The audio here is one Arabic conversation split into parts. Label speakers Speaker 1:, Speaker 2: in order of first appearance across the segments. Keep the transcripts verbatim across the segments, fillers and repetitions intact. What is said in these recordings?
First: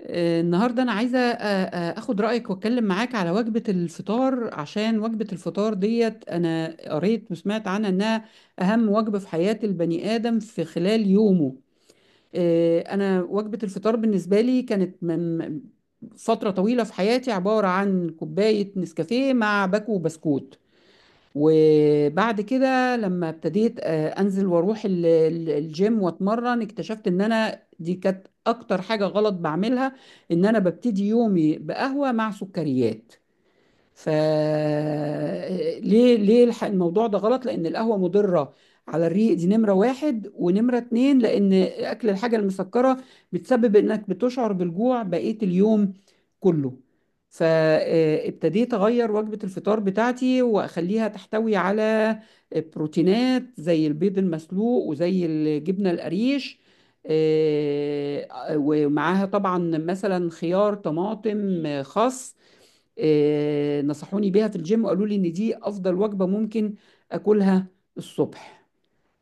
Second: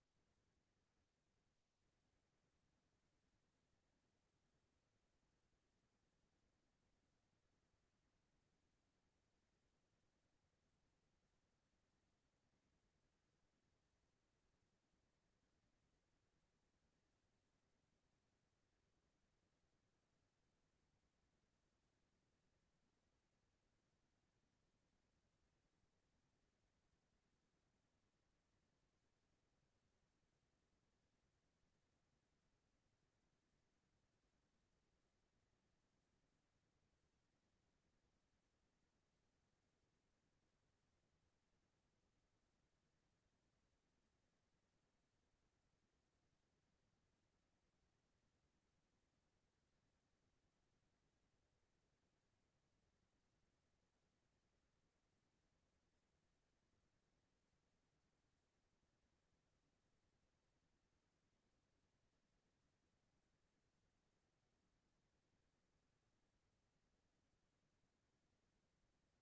Speaker 1: آه، النهارده انا عايزه آه، آه، اخد رايك واتكلم معاك على وجبه الفطار، عشان وجبه الفطار ديت انا قريت وسمعت عنها انها اهم وجبه في حياه البني ادم في خلال يومه. آه، انا وجبه الفطار بالنسبه لي كانت من فتره طويله في حياتي عباره عن كوبايه نسكافيه مع باكو وبسكوت، وبعد كده لما ابتديت آه، انزل واروح ال- ال- الجيم واتمرن اكتشفت ان انا دي كانت اكتر حاجة غلط بعملها، ان انا ببتدي يومي بقهوة مع سكريات. فليه ليه الح- الموضوع ده غلط؟ لأن القهوة مضرة على الريق، دي نمرة واحد، ونمرة اتنين لأن أكل الحاجة المسكرة بتسبب إنك بتشعر بالجوع بقية اليوم كله. فابتديت أغير وجبة الفطار بتاعتي وأخليها تحتوي على بروتينات زي البيض المسلوق وزي الجبنة القريش، آه، آه، ومعاها طبعا مثلا خيار، طماطم، آه، خس. آه، نصحوني بيها في الجيم وقالوا لي ان دي افضل وجبة ممكن اكلها الصبح.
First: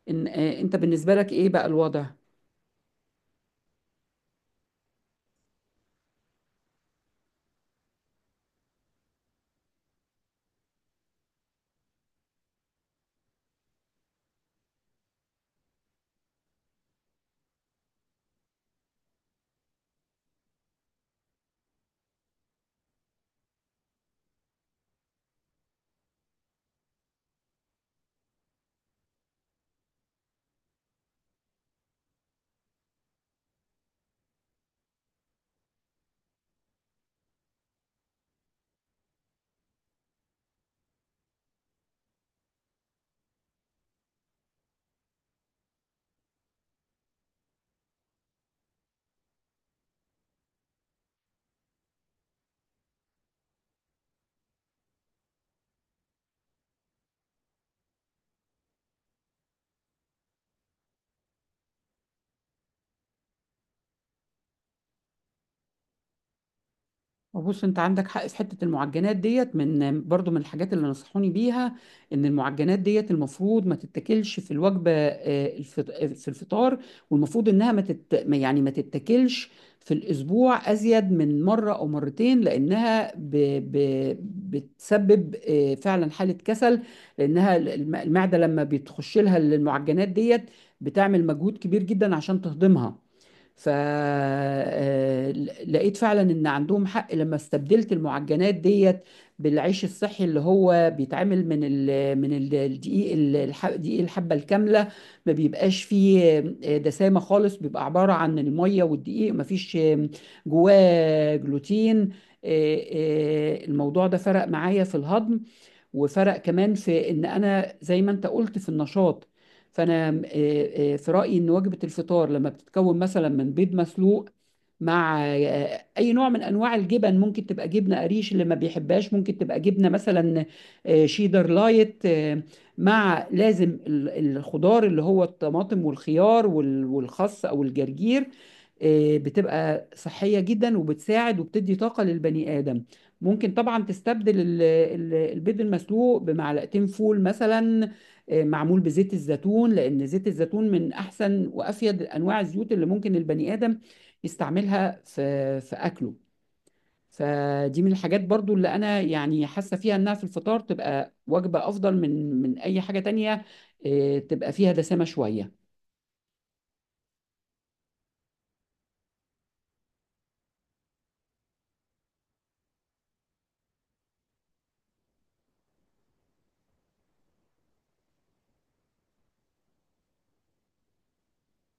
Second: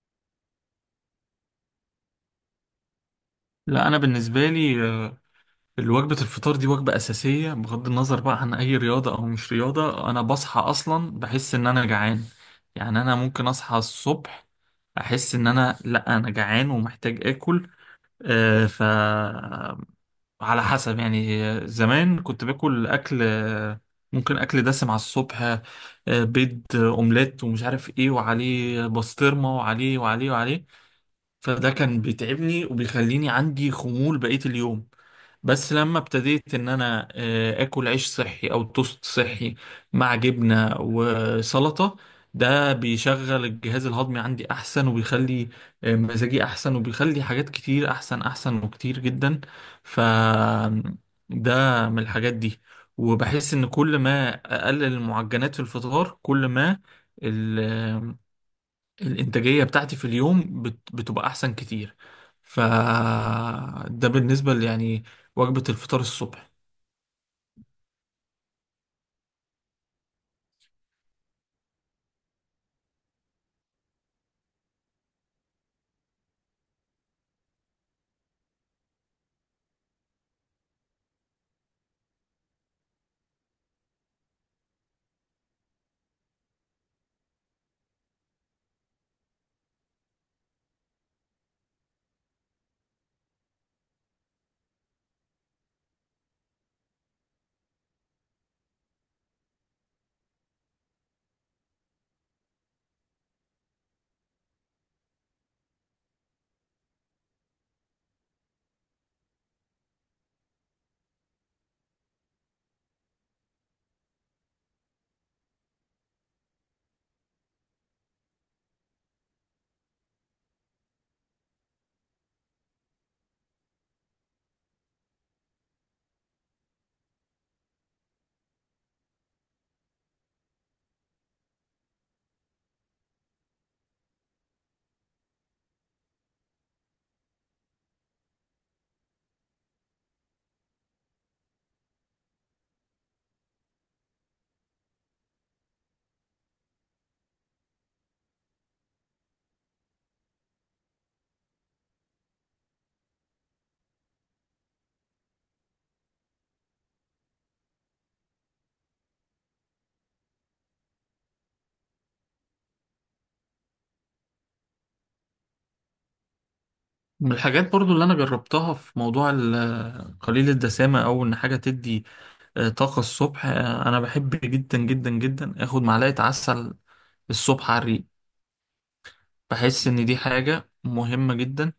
Speaker 1: إن آه، انت بالنسبة لك ايه بقى الوضع؟
Speaker 2: لا انا بالنسبه لي آه، الوجبه الفطار دي وجبه اساسيه بغض النظر بقى عن اي رياضه او مش رياضه. انا بصحى اصلا بحس ان انا جعان، يعني انا ممكن اصحى الصبح احس ان انا لا انا جعان ومحتاج اكل. آه، ف على حسب يعني، آه، زمان كنت باكل اكل آه، ممكن اكل دسم على الصبح، آه، بيض آه، اومليت ومش عارف ايه، وعليه بسطرمه وعليه وعليه وعليه. فده كان بيتعبني وبيخليني عندي خمول بقية اليوم. بس لما ابتديت ان انا آه، اكل عيش صحي او توست صحي مع جبنة وسلطة، ده بيشغل الجهاز الهضمي عندي احسن، وبيخلي آه، مزاجي احسن، وبيخلي حاجات كتير احسن احسن وكتير جدا. ف ده من الحاجات دي. وبحس ان كل ما اقلل المعجنات في الفطار، كل ما الإنتاجية بتاعتي في اليوم بت- بتبقى أحسن كتير. فده بالنسبة ل- يعني وجبة الفطار الصبح.
Speaker 1: بص، انت عندك حق في حته المعجنات ديت، من برضو من الحاجات اللي نصحوني بيها ان المعجنات ديت المفروض ما تتاكلش في الوجبه آه، الفط- آه، في الفطار، والمفروض انها ما تت... ما- يعني ما تتاكلش في الاسبوع ازيد من مره او مرتين، لانها ب... ب... بتسبب آه، فعلا حاله كسل، لانها الم- المعده لما بتخش لها المعجنات ديت بتعمل مجهود كبير جدا عشان تهضمها. فلقيت فعلا ان عندهم حق لما استبدلت المعجنات ديت بالعيش الصحي، اللي هو بيتعمل من ال من ال- الدقيق، ال- الح- دقيق الحبه الكامله. ما بيبقاش فيه آه، دسامه خالص، بيبقى عباره عن الميه والدقيق، ما فيش آه، جواه جلوتين. آه، آه، الموضوع ده فرق معايا في الهضم، وفرق كمان في ان انا زي ما انت قلت في النشاط. فانا آه، آه، في رايي ان وجبه الفطار لما بتتكون مثلا من بيض مسلوق مع آه، اي نوع من انواع الجبن، ممكن تبقى جبنه قريش، اللي ما بيحبهاش ممكن تبقى جبنه مثلا آه، شيدر لايت، آه، مع لازم ال- الخضار اللي هو الطماطم والخيار وال- والخس او الجرجير، آه، بتبقى صحيه جدا وبتساعد وبتدي طاقه للبني ادم. ممكن طبعا تستبدل ال- ال- البيض المسلوق بمعلقتين فول مثلا، آه، معمول بزيت الزيتون، لان زيت الزيتون من احسن وافيد انواع الزيوت اللي ممكن البني ادم يستعملها في في اكله. فدي من الحاجات برضو اللي انا يعني حاسه فيها انها في الفطار تبقى وجبه افضل من من اي حاجه تانية، آه، تبقى فيها دسامه شويه.
Speaker 2: من الحاجات برضو اللي أنا جربتها في موضوع ال- قليل الدسامة، أو إن حاجة تدي آه، طاقة الصبح، آه، أنا بحب جدا جدا جدا آخد معلقة عسل الصبح على الريق. بحس إن دي حاجة مهمة جدا،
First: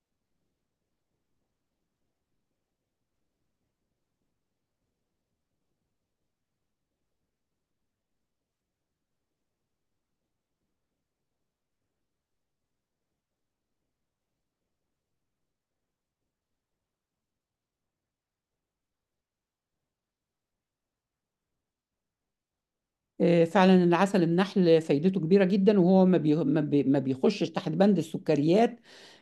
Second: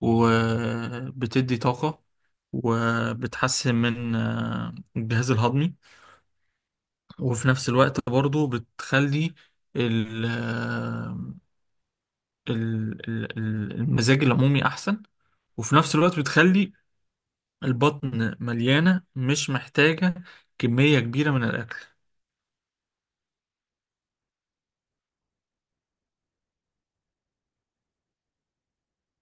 Speaker 2: وبتدي طاقة، وبتحسن من آه، الجهاز الهضمي، وفي نفس الوقت برضو بتخلي ال ال- ال- ال- المزاج العمومي أحسن، وفي نفس الوقت بتخلي البطن مليانة مش محتاجة كمية كبيرة من الأكل.
Speaker 1: آه، فعلا العسل النحل فايدته كبيرة جدا، وهو ما بي... ما بي... ما بيخشش تحت بند السكريات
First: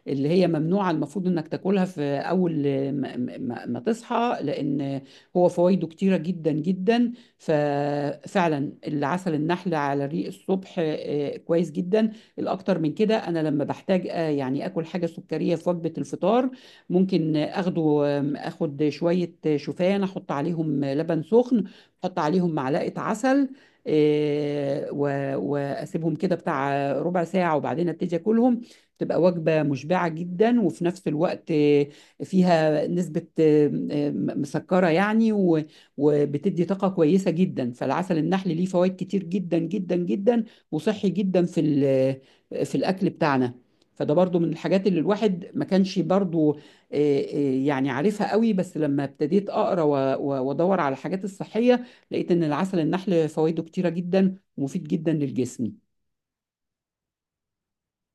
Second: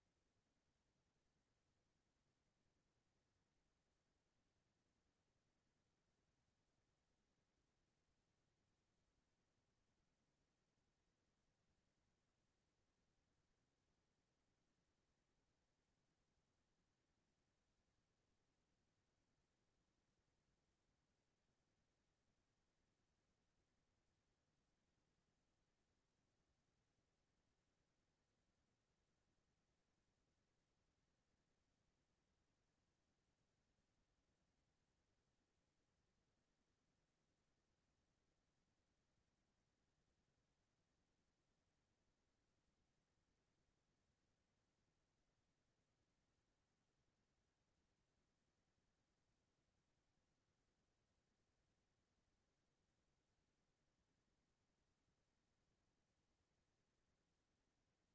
Speaker 1: اللي هي ممنوعة المفروض انك تاكلها في اول آه، ما, ما... ما تصحى، لان هو فوائده كتيرة جدا جدا. ففعلا العسل النحل على الريق الصبح آه، كويس جدا. الاكتر من كده انا لما بحتاج آه، يعني اكل حاجة سكرية في وجبة الفطار، ممكن اخده آم، اخد شوية شوفان، احط عليهم لبن سخن، احط عليهم معلقة عسل إيه، و- واسيبهم كده بتاع ربع ساعه، وبعدين ابتدي اكلهم. تبقى وجبه مشبعه جدا، وفي نفس الوقت إيه، فيها نسبه إيه، م- مسكره يعني، و- وبتدي طاقه كويسه جدا. فالعسل النحل ليه فوائد كتير جدا جدا جدا، وصحي جدا في ال- في الاكل بتاعنا. فده برضو من الحاجات اللي الواحد ما كانش برضو إيه، إيه، يعني عارفها قوي، بس لما ابتديت اقرا و- و- وادور على الحاجات الصحيه لقيت ان العسل النحل فوائده كتيره جدا ومفيد جدا للجسم.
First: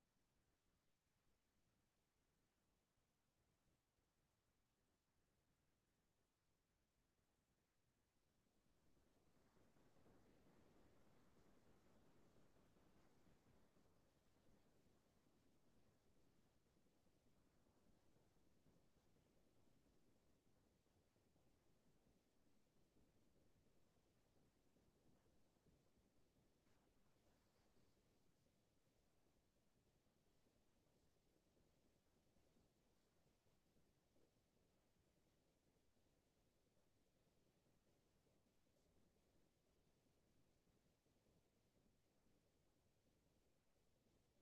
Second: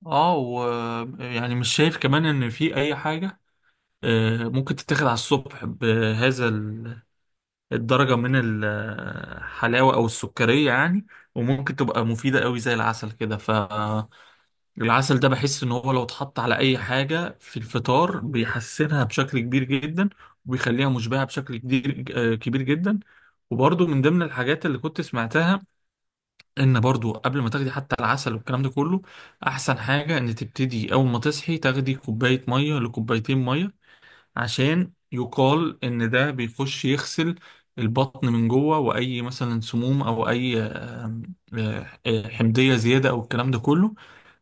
Speaker 2: اه، ويعني مش شايف كمان إن في أي حاجة آه، ممكن تتاخد على الصبح بهذا ال- الدرجة من الحلاوة أو السكرية يعني، وممكن تبقى مفيدة قوي زي العسل كده. ف العسل ده بحس ان هو لو اتحط على اي حاجة في الفطار بيحسنها بشكل كبير جدا، وبيخليها مشبعة بشكل كبير، آه، كبير جدا. وبرضو من ضمن الحاجات اللي كنت سمعتها ان برضو قبل ما تاخدي حتى العسل والكلام ده كله، احسن حاجة ان تبتدي اول ما تصحي تاخدي كوباية مية لكوبايتين مية، عشان يقال ان ده بيخش يغسل البطن من جوه واي مثلا سموم او اي آه، آه، آه، حمضية زيادة او الكلام ده كله.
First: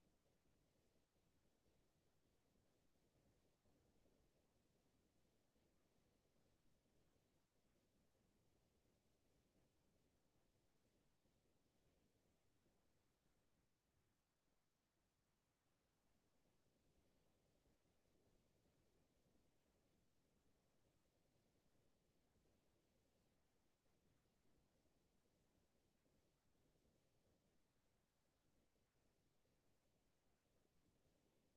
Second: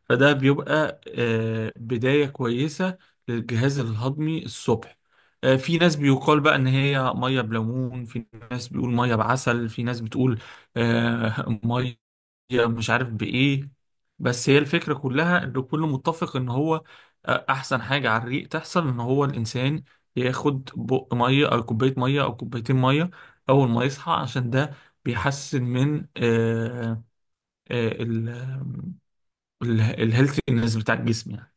Speaker 2: فده بيبقى آه، بداية كويسة للجهاز الهضمي الصبح. آه، في ناس بيقال بقى ان هي ميه بليمون، في ناس بيقول ميه بعسل، في ناس بتقول آه، ميه مش عارف بايه. بس هي الفكرة كلها ان كله متفق ان هو آه، احسن حاجة على الريق تحصل ان هو الانسان ياخد بق ميه او كوباية ميه او كوبايتين ميه اول ما يصحى، عشان ده بيحسن من آه، آه، ال- الهيلثينess بتاع الجسم يعني.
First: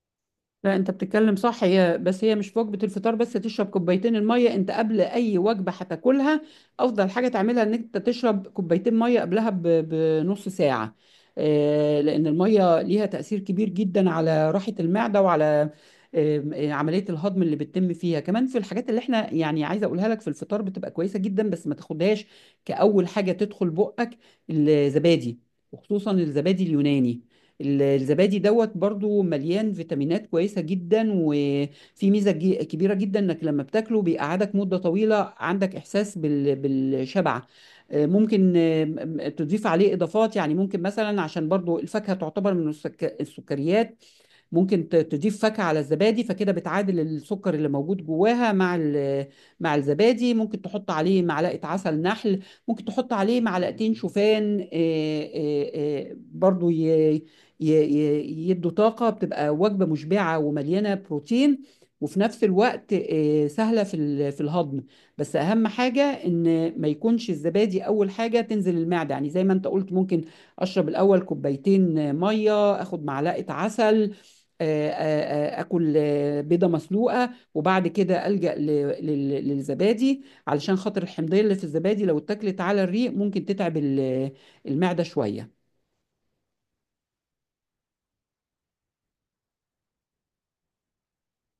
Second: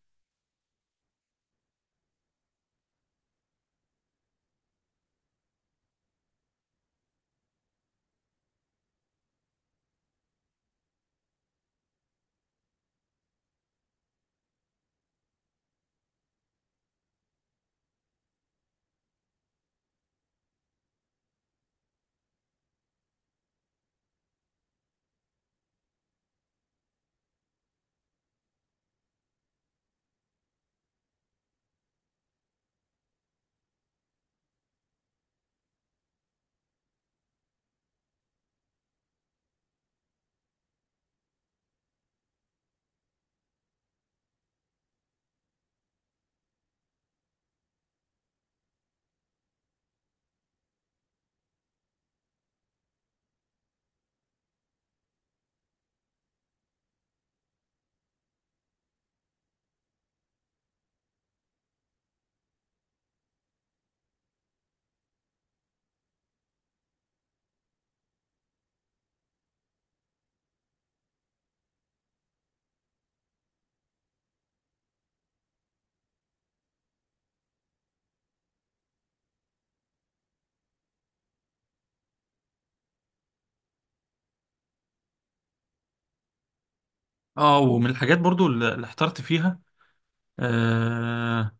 Speaker 1: لا، انت بتتكلم صح، هي بس هي مش في وجبه الفطار بس تشرب كوبايتين الميه، انت قبل اي وجبه هتاكلها افضل حاجه تعملها ان انت تشرب كوبايتين ميه قبلها ب- بنص ساعه، آه، لان الميه ليها تاثير كبير جدا على راحه المعده وعلى آم، آه، عمليه الهضم اللي بتتم فيها. كمان في الحاجات اللي احنا يعني عايزه اقولها لك في الفطار بتبقى كويسه جدا، بس ما تاخدهاش كاول حاجه تدخل بقك: الزبادي، وخصوصا الزبادي اليوناني. ال- الزبادي دوت برضو مليان فيتامينات كويسة جدا، وفي ميزة جي- كبيرة جدا انك لما بتاكله بيقعدك مدة طويلة عندك احساس بال- بالشبع. آه، ممكن آه، م- م- تضيف عليه اضافات، يعني ممكن مثلا عشان برضو الفاكهة تعتبر من السك- السكريات، ممكن ت- تضيف فاكهة على الزبادي، فكده بتعادل السكر اللي موجود جواها مع ال- مع الزبادي. ممكن تحط عليه معلقة عسل نحل، ممكن تحط عليه معلقتين شوفان، آه، آه، آه، برضو ي- ي- ي- يدوا طاقة، بتبقى وجبة مشبعة ومليانة بروتين، وفي نفس الوقت آه، سهلة في ال- في الهضم. بس أهم حاجة إن ما يكونش الزبادي أول حاجة تنزل المعدة، يعني زي ما أنت قلت ممكن أشرب الأول كوبايتين مية، أخد معلقة عسل، آه، آه، آه، اكل آه، بيضه مسلوقه، وبعد كده الجا ل- لل- للزبادي، علشان خاطر الحمضيه اللي في الزبادي لو اتاكلت على الريق ممكن تتعب ال- المعده شويه.
Speaker 2: اه، ومن الحاجات برضو اللي اللي احترت فيها آه،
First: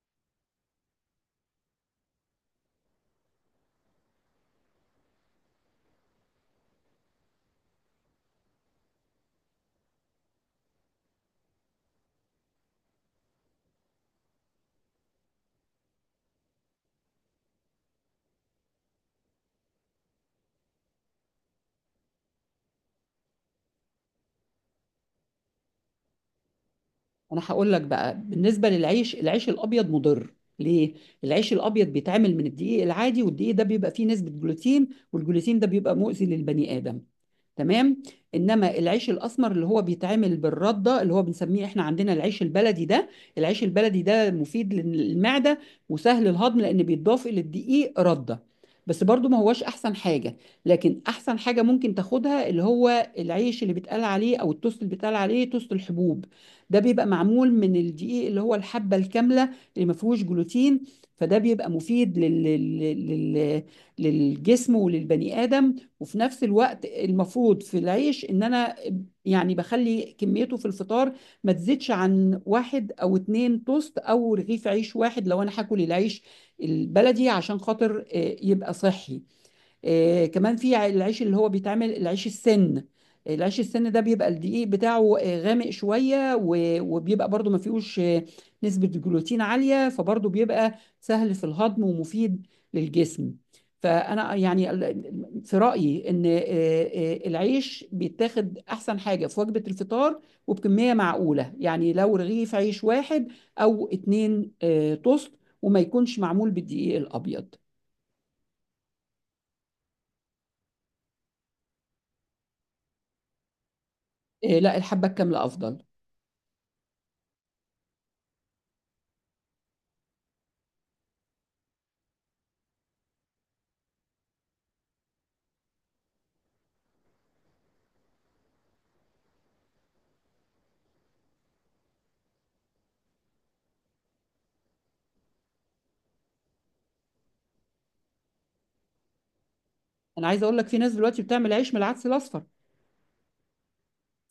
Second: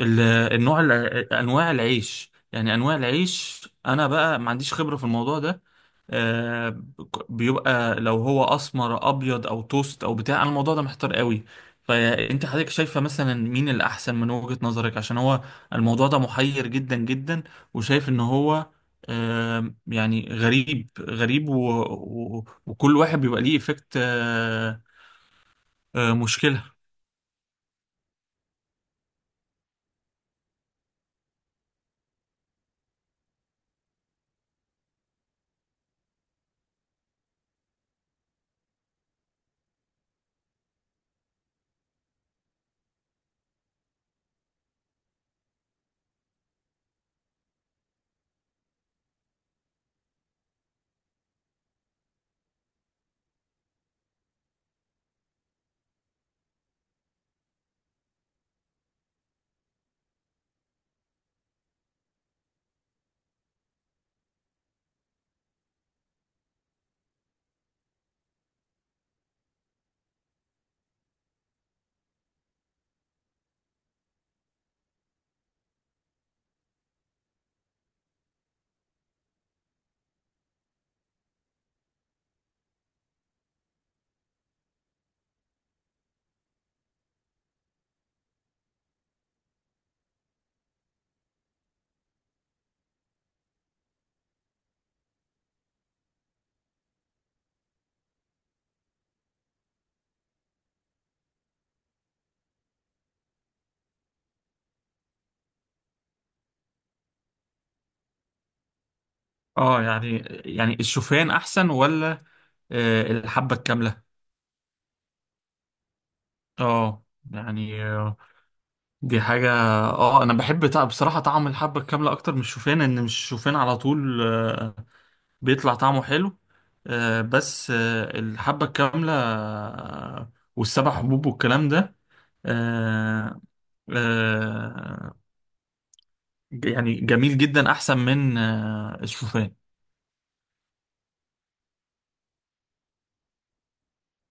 Speaker 2: ال- النوع الع- انواع العيش، يعني انواع العيش انا بقى ما عنديش خبرة في الموضوع ده. آه، ك- بيبقى لو هو اسمر ابيض او توست او بتاع، انا الموضوع ده محتار قوي. فانت حضرتك شايفة مثلا مين الاحسن من وجهة نظرك؟ عشان هو الموضوع ده محير جدا جدا، وشايف ان هو آه، يعني غريب غريب و... و... وكل واحد بيبقى ليه افكت مشكلة.
Speaker 1: انا هقول لك بقى بالنسبه للعيش: العيش الابيض مضر. ليه؟ العيش الابيض بيتعمل من الدقيق العادي، والدقيق ده بيبقى فيه نسبه جلوتين، والجلوتين ده بيبقى مؤذي للبني ادم، تمام؟ انما العيش الاسمر اللي هو بيتعمل بالرده، اللي هو بنسميه احنا عندنا العيش البلدي ده، العيش البلدي ده مفيد للمعده وسهل الهضم، لان بيتضاف الى الدقيق رده. بس برضو ما هوش احسن حاجه، لكن احسن حاجه ممكن تاخدها اللي هو العيش اللي بيتقال عليه او التوست اللي بيتقال عليه توست الحبوب، ده بيبقى معمول من الدقيق اللي هو الحبه الكامله، اللي ما فيهوش جلوتين، فده بيبقى مفيد لل... لل... لل... للجسم وللبني ادم. وفي نفس الوقت المفروض في العيش ان انا يعني بخلي كميته في الفطار ما تزيدش عن واحد او اتنين توست، او رغيف عيش واحد لو انا هاكل العيش البلدي، عشان خاطر آه، يبقى صحي. آه، كمان في ع- العيش اللي هو بيتعمل العيش السن، العيش السن ده بيبقى الدقيق بتاعه آه، غامق شوية، و- وبيبقى برضو ما فيهوش آه، نسبة الجلوتين عالية، فبرضو بيبقى سهل في الهضم ومفيد للجسم. فأنا يعني ال- في رأيي إن آه، آه، العيش بيتاخد أحسن حاجة في وجبة الفطار، وبكمية معقولة، يعني لو رغيف عيش واحد أو اتنين آه، توست، وما يكونش معمول بالدقيق الأبيض.
Speaker 2: اه يعني، يعني الشوفان احسن ولا آه، الحبة الكاملة؟
Speaker 1: آه، لا، الحبة الكاملة أفضل.
Speaker 2: اه يعني آه، دي حاجة. اه انا بحب تع- بصراحة طعم الحبة الكاملة اكتر من الشوفان، ان مش الشوفان على طول آه، بيطلع طعمه حلو. آه، بس آه، الحبة الكاملة آه، والسبع حبوب والكلام ده آه، آه، يعني جميل جدا، احسن من آه، الشوفان.
Speaker 1: انا عايز اقول لك في ناس دلوقتي بتعمل عيش من العدس الاصفر،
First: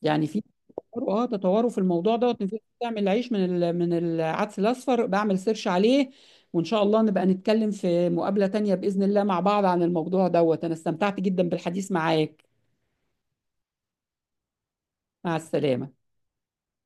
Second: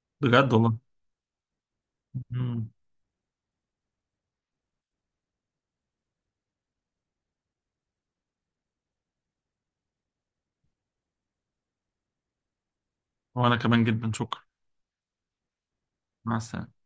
Speaker 1: يعني في
Speaker 2: بجد والله.
Speaker 1: تطوروا- اه تطوروا في الموضوع دوت، ان في ناس
Speaker 2: مم.
Speaker 1: بتعمل عيش من ال- من العدس الاصفر، بعمل سيرش عليه. وان شاء الله نبقى نتكلم في مقابلة تانية باذن الله مع بعض عن الموضوع دوت. انا استمتعت جدا بالحديث معاك.
Speaker 2: وانا كمان جدا، شكرا.
Speaker 1: مع السلامة.
Speaker 2: مع السلامة.